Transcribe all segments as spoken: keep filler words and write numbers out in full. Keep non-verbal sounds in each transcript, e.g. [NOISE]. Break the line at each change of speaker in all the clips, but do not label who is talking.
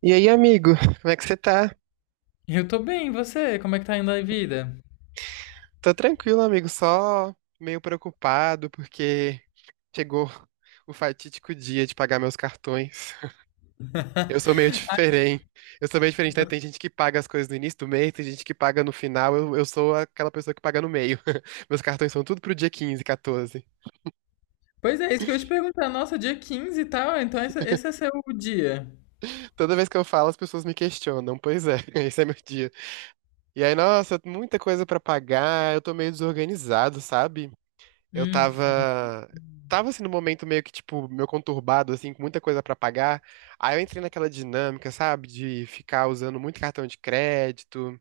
E aí, amigo, como é que você tá?
Eu tô bem, e você? Como é que tá indo a vida?
Tô tranquilo, amigo, só meio preocupado porque chegou o fatídico dia de pagar meus cartões. [LAUGHS] Eu sou meio
[LAUGHS] Ah,
diferente. Eu sou meio diferente, né? Tem gente que paga as coisas no início do mês, tem gente que paga no final. Eu, eu sou aquela pessoa que paga no meio. [LAUGHS] Meus cartões são tudo pro dia quinze, quatorze.
pois é, isso que eu ia te perguntar. Nossa, dia quinze e tal, então esse, esse é seu dia.
Toda vez que eu falo, as pessoas me questionam. Pois é, [LAUGHS] esse é meu dia. E aí, nossa, muita coisa pra pagar. Eu tô meio desorganizado, sabe? Eu
Hum,
tava. Tava assim no momento meio que, tipo, meio conturbado, assim, com muita coisa pra pagar. Aí eu entrei naquela dinâmica, sabe, de ficar usando muito cartão de crédito.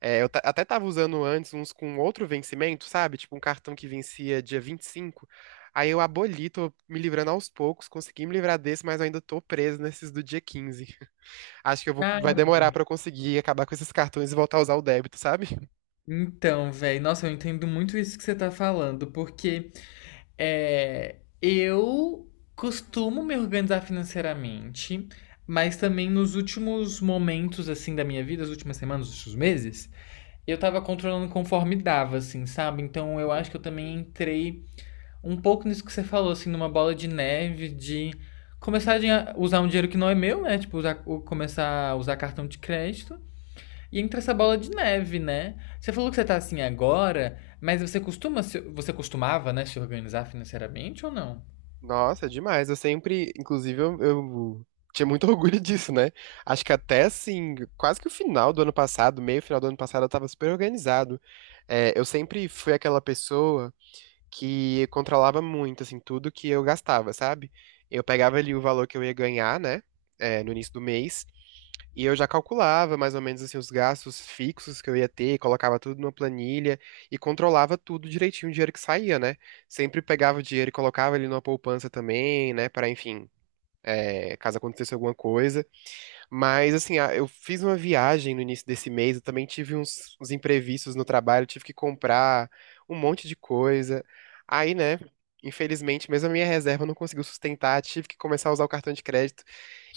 É, eu ta- até tava usando antes uns com outro vencimento, sabe? Tipo, um cartão que vencia dia vinte e cinco. Aí eu aboli, tô me livrando aos poucos, consegui me livrar desse, mas eu ainda tô preso nesses do dia quinze. Acho que eu vou, vai demorar
cara.
pra eu conseguir acabar com esses cartões e voltar a usar o débito, sabe?
Então, velho, nossa, eu entendo muito isso que você tá falando, porque é, eu costumo me organizar financeiramente, mas também nos últimos momentos, assim, da minha vida, as últimas semanas, os últimos meses, eu tava controlando conforme dava, assim, sabe? Então eu acho que eu também entrei um pouco nisso que você falou, assim, numa bola de neve, de começar a usar um dinheiro que não é meu, né? Tipo, usar, começar a usar cartão de crédito. E entra essa bola de neve, né? Você falou que você tá assim agora, mas você costuma, se- você costumava, né, se organizar financeiramente ou não?
Nossa, é demais. Eu sempre, inclusive, eu, eu tinha muito [LAUGHS] orgulho disso, né? Acho que até assim, quase que o final do ano passado, meio final do ano passado, eu tava super organizado. É, eu sempre fui aquela pessoa que controlava muito, assim, tudo que eu gastava, sabe? Eu pegava ali o valor que eu ia ganhar, né? É, no início do mês, e eu já calculava mais ou menos assim os gastos fixos que eu ia ter, colocava tudo numa planilha e controlava tudo direitinho o dinheiro que saía, né? Sempre pegava o dinheiro e colocava ele numa poupança também, né? Para, enfim, é, caso acontecesse alguma coisa. Mas assim, a- eu fiz uma viagem no início desse mês, eu também tive uns, uns imprevistos no trabalho, tive que comprar um monte de coisa. Aí, né? Infelizmente, mesmo a minha reserva não conseguiu sustentar, tive que começar a usar o cartão de crédito.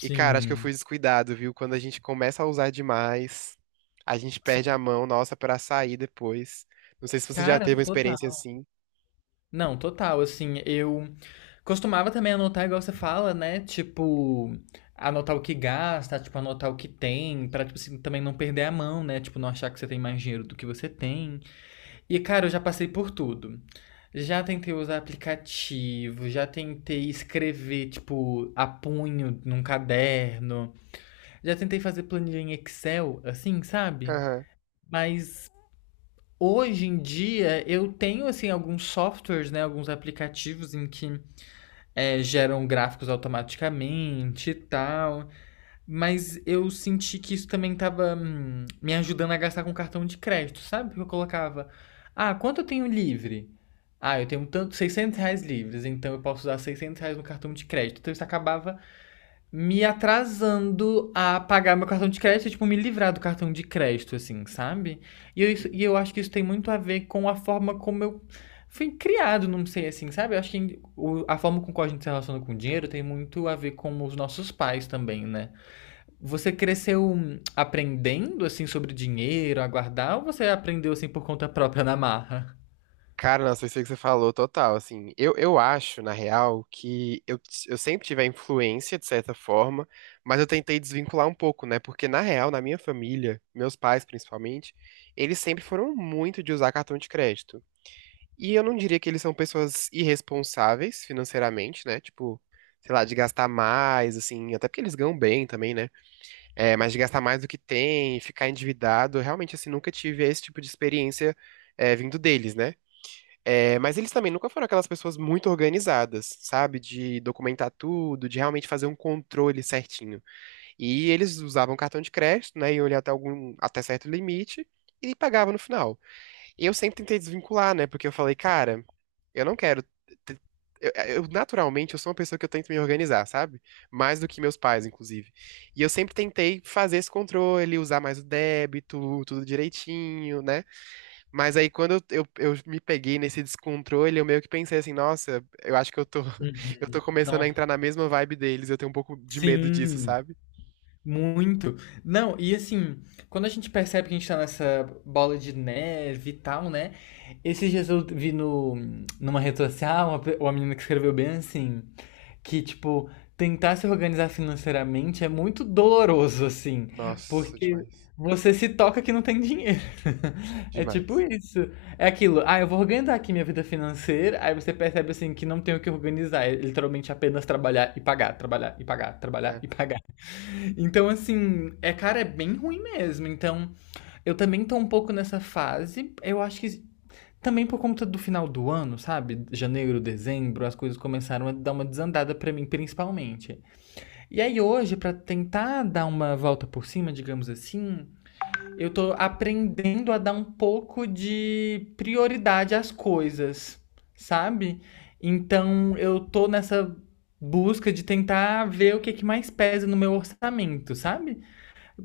E, cara, acho que eu fui descuidado, viu? Quando a gente começa a usar demais, a gente perde
sim.
a mão, nossa, pra sair depois. Não sei se você já
Cara,
teve uma experiência
total.
assim.
Não, total, assim, eu costumava também anotar, igual você fala, né? Tipo, anotar o que gasta, tipo, anotar o que tem, pra, tipo assim, também não perder a mão, né? Tipo, não achar que você tem mais dinheiro do que você tem. E, cara, eu já passei por tudo. Já tentei usar aplicativo, já tentei escrever, tipo, a punho num caderno, já tentei fazer planilha em Excel, assim, sabe?
Aham.
Mas hoje em dia eu tenho, assim, alguns softwares, né? Alguns aplicativos em que é, geram gráficos automaticamente e tal. Mas eu senti que isso também tava hum, me ajudando a gastar com cartão de crédito, sabe? Porque eu colocava, ah, quanto eu tenho livre? Ah, eu tenho tanto, seiscentos reais livres, então eu posso usar seiscentos reais no cartão de crédito. Então isso acabava me atrasando a pagar meu cartão de crédito, tipo, me livrar do cartão de crédito, assim, sabe? E eu, isso-
Uhum.
e eu acho que isso tem muito a ver com a forma como eu fui criado, não sei, assim, sabe? Eu acho que o- a forma com qual a gente se relaciona com o dinheiro tem muito a ver com os nossos pais também, né? Você cresceu hum, aprendendo, assim, sobre dinheiro, a guardar, ou você aprendeu, assim, por conta própria, na marra?
Cara, nossa, isso aí que você falou, total, assim, eu, eu acho, na real, que eu, eu sempre tive a influência, de certa forma, mas eu tentei desvincular um pouco, né, porque, na real, na minha família, meus pais, principalmente, eles sempre foram muito de usar cartão de crédito, e eu não diria que eles são pessoas irresponsáveis financeiramente, né, tipo, sei lá, de gastar mais, assim, até porque eles ganham bem também, né, é, mas de gastar mais do que tem, ficar endividado, realmente, assim, nunca tive esse tipo de experiência, é, vindo deles, né, é, mas eles também nunca foram aquelas pessoas muito organizadas, sabe? De documentar tudo, de realmente fazer um controle certinho. E eles usavam cartão de crédito, né? E olhar até algum, até certo limite e pagavam no final. E eu sempre tentei desvincular, né? Porque eu falei, cara, eu não quero. te- Eu, eu, naturalmente, eu sou uma pessoa que eu tento me organizar, sabe? Mais do que meus pais, inclusive. E eu sempre tentei fazer esse controle, usar mais o débito, tudo direitinho, né? Mas aí quando eu, eu, eu me peguei nesse descontrole, eu meio que pensei assim, nossa, eu acho que eu tô, [LAUGHS] eu tô
Uhum.
começando a
Nossa.
entrar na mesma vibe deles, eu tenho um pouco de medo disso,
Sim.
sabe?
Muito. Não, e assim, quando a gente percebe que a gente tá nessa bola de neve e tal, né? Esses dias eu vi no, numa rede social uma, pe- uma menina que escreveu bem assim, que tipo, tentar se organizar financeiramente é muito doloroso, assim,
Nossa,
porque
demais.
você se toca que não tem dinheiro. [LAUGHS] É tipo
Demais.
isso. É aquilo, ah, eu vou organizar aqui minha vida financeira, aí você percebe assim que não tem o que organizar, é literalmente apenas trabalhar e pagar, trabalhar e pagar, trabalhar
É.
e pagar. Então, assim, é, cara, é bem ruim mesmo. Então, eu também tô um pouco nessa fase. Eu acho que também por conta do final do ano, sabe? Janeiro, dezembro, as coisas começaram a dar uma desandada pra mim, principalmente. E aí hoje, pra tentar dar uma volta por cima, digamos assim, eu tô aprendendo a dar um pouco de prioridade às coisas, sabe? Então, eu tô nessa busca de tentar ver o que é que mais pesa no meu orçamento, sabe?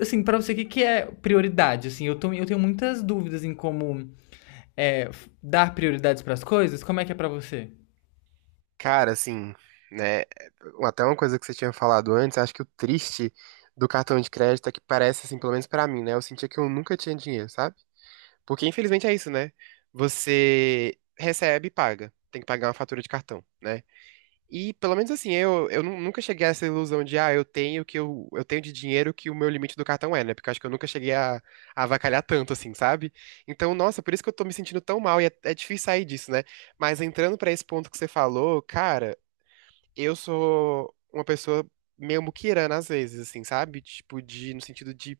Assim, pra você, o que, que é prioridade? Assim, eu, tô, eu tenho muitas dúvidas em como é, dar prioridades pras coisas. Como é que é pra você?
Cara, assim, né? Até uma coisa que você tinha falado antes, acho que o triste do cartão de crédito é que parece, assim, pelo menos pra mim, né? Eu sentia que eu nunca tinha dinheiro, sabe? Porque infelizmente é isso, né? Você recebe e paga. Tem que pagar uma fatura de cartão, né? E pelo menos assim, eu, eu nu- nunca cheguei a essa ilusão de, ah, eu tenho que eu, eu tenho de dinheiro que o meu limite do cartão é, né? Porque eu acho que eu nunca cheguei a, a avacalhar tanto, assim, sabe? Então, nossa, por isso que eu tô me sentindo tão mal e é, é difícil sair disso, né? Mas entrando pra esse ponto que você falou, cara, eu sou uma pessoa meio muquirana às vezes, assim, sabe? Tipo, de, no sentido de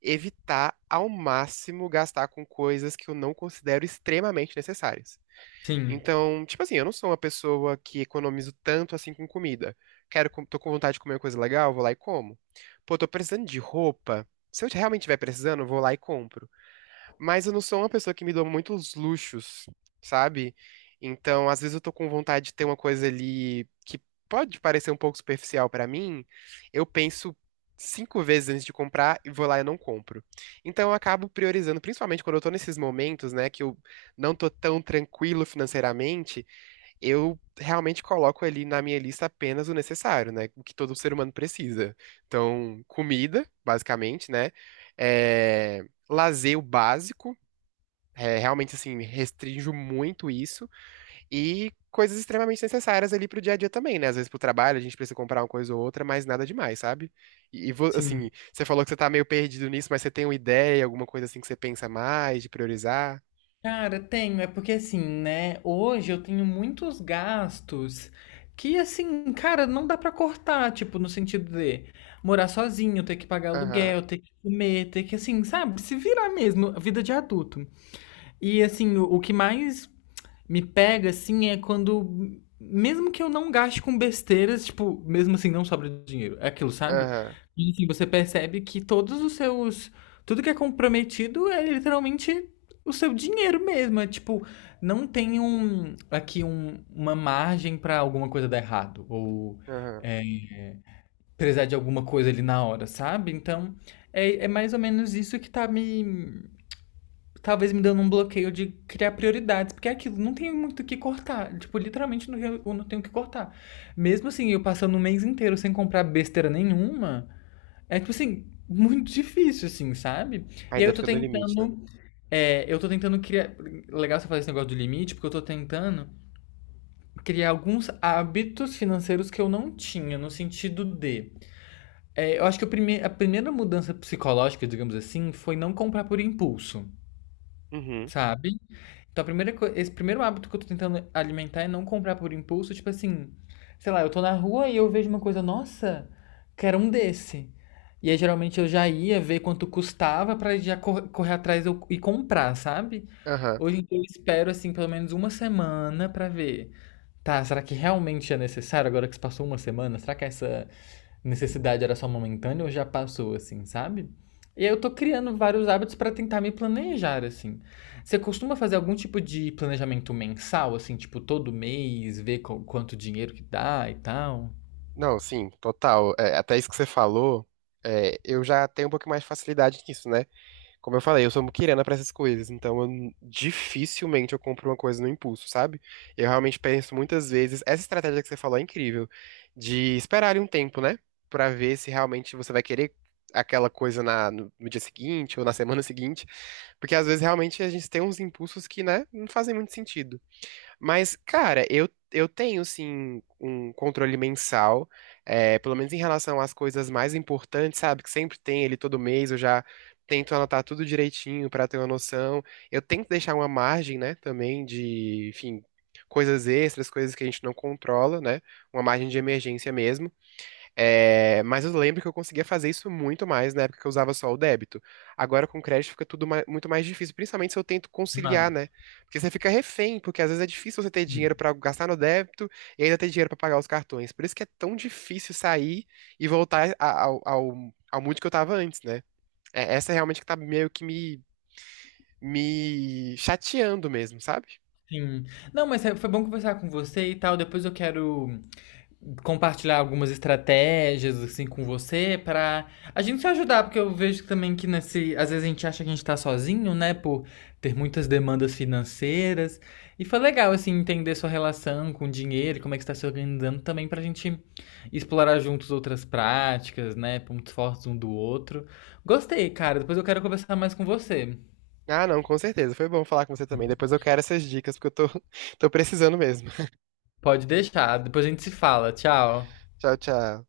evitar ao máximo gastar com coisas que eu não considero extremamente necessárias.
Sim,
Então, tipo assim, eu não sou uma pessoa que economizo tanto assim com comida. Quero, com- tô com vontade de comer uma coisa legal, vou lá e como. Pô, tô precisando de roupa. Se eu realmente estiver precisando, eu vou lá e compro. Mas eu não sou uma pessoa que me dou muitos luxos, sabe? Então, às vezes eu tô com vontade de ter uma coisa ali que pode parecer um pouco superficial pra mim. Eu penso cinco vezes antes de comprar e vou lá e não compro. Então, eu acabo priorizando, principalmente quando eu tô nesses momentos, né, que eu não tô tão tranquilo financeiramente, eu realmente coloco ali na minha lista apenas o necessário, né? O que todo ser humano precisa. Então, comida, basicamente, né? É... Lazer o básico é, realmente, assim, restrinjo muito isso. E coisas extremamente necessárias ali pro dia a dia também, né? Às vezes pro trabalho a gente precisa comprar uma coisa ou outra, mas nada demais, sabe? E, e vo- assim,
sim.
você falou que você tá meio perdido nisso, mas você tem uma ideia, alguma coisa assim que você pensa mais, de priorizar?
Cara, tenho. É porque, assim, né? Hoje eu tenho muitos gastos que, assim, cara, não dá pra cortar. Tipo, no sentido de morar sozinho, ter que pagar
Aham,
aluguel, ter que comer, ter que, assim, sabe? Se virar mesmo. Vida de adulto. E assim, o, o que mais me pega, assim, é quando. Mesmo que eu não gaste com besteiras, tipo, mesmo assim, não sobra dinheiro. É aquilo, sabe?
aham,
E assim, você percebe que todos os seus. Tudo que é comprometido é literalmente o seu dinheiro mesmo. É tipo, não tem um. Aqui um, uma margem pra alguma coisa dar errado. Ou
aham.
é, precisar de alguma coisa ali na hora, sabe? Então, é, é mais ou menos isso que tá me, talvez me dando um bloqueio de criar prioridades, porque é aquilo, não tem muito o que cortar. Tipo, literalmente não, eu não tenho o que cortar. Mesmo assim, eu passando o mês inteiro sem comprar besteira nenhuma, é tipo assim, muito difícil, assim, sabe? E aí
Ainda
eu tô
fica no limite, né?
tentando. é, eu tô tentando criar. Legal você fazer esse negócio do limite, porque eu tô tentando criar alguns hábitos financeiros que eu não tinha, no sentido de. é, eu acho que o prime- a primeira mudança psicológica, digamos assim, foi não comprar por impulso,
Uhum,
sabe? Então, a primeira coi esse primeiro hábito que eu tô tentando alimentar é não comprar por impulso, tipo assim, sei lá, eu tô na rua e eu vejo uma coisa, nossa, quero um desse. E aí geralmente eu já ia ver quanto custava pra já cor- correr atrás eu- e comprar, sabe?
aham.
Hoje em dia eu espero assim pelo menos uma semana pra ver. Tá, será que realmente é necessário agora que se passou uma semana? Será que essa necessidade era só momentânea ou já passou, assim, sabe? E aí eu tô criando vários hábitos pra tentar me planejar, assim. Você costuma fazer algum tipo de planejamento mensal, assim, tipo todo mês, ver qu- quanto dinheiro que dá e tal?
Não, sim, total. É, até isso que você falou, é, eu já tenho um pouco mais de facilidade nisso, né? Como eu falei, eu sou muquirana pra essas coisas, então eu n- dificilmente eu compro uma coisa no impulso, sabe? Eu realmente penso muitas vezes, essa estratégia que você falou é incrível, de esperar ali um tempo, né? Pra ver se realmente você vai querer aquela coisa na, no, no dia seguinte ou na semana [LAUGHS] seguinte, porque às vezes realmente a gente tem uns impulsos que, né, não fazem muito sentido. Mas, cara, eu, eu tenho sim um controle mensal, é, pelo menos em relação às coisas mais importantes, sabe? Que sempre tem ele todo mês, eu já tento anotar tudo direitinho pra ter uma noção. Eu tento deixar uma margem, né, também de, enfim, coisas extras, coisas que a gente não controla, né? Uma margem de emergência mesmo. É, mas eu lembro que eu conseguia fazer isso muito mais na época que eu usava só o débito. Agora com crédito fica tudo ma- muito mais difícil, principalmente se eu tento conciliar,
Demais.
né? Porque você fica refém, porque às vezes é difícil você ter
Hum.
dinheiro pra gastar no débito e ainda ter dinheiro pra pagar os cartões. Por isso que é tão difícil sair e voltar a- ao, ao, ao mood que eu tava antes, né? É, essa é realmente que tá meio que me, me chateando mesmo, sabe?
Sim. Não, mas é- foi bom conversar com você e tal. Depois eu quero compartilhar algumas estratégias assim com você para a gente se ajudar, porque eu vejo também que nesse, às vezes a gente acha que a gente tá sozinho, né, por ter muitas demandas financeiras. E foi legal assim entender sua relação com o dinheiro, como é que está se organizando também pra gente explorar juntos outras práticas, né, pontos fortes um do outro. Gostei, cara. Depois eu quero conversar mais com você.
Ah, não, com certeza. Foi bom falar com você também. Depois eu quero essas dicas, porque eu tô, [LAUGHS] tô precisando mesmo.
Pode deixar, depois a gente se fala. Tchau.
Tchau, tchau.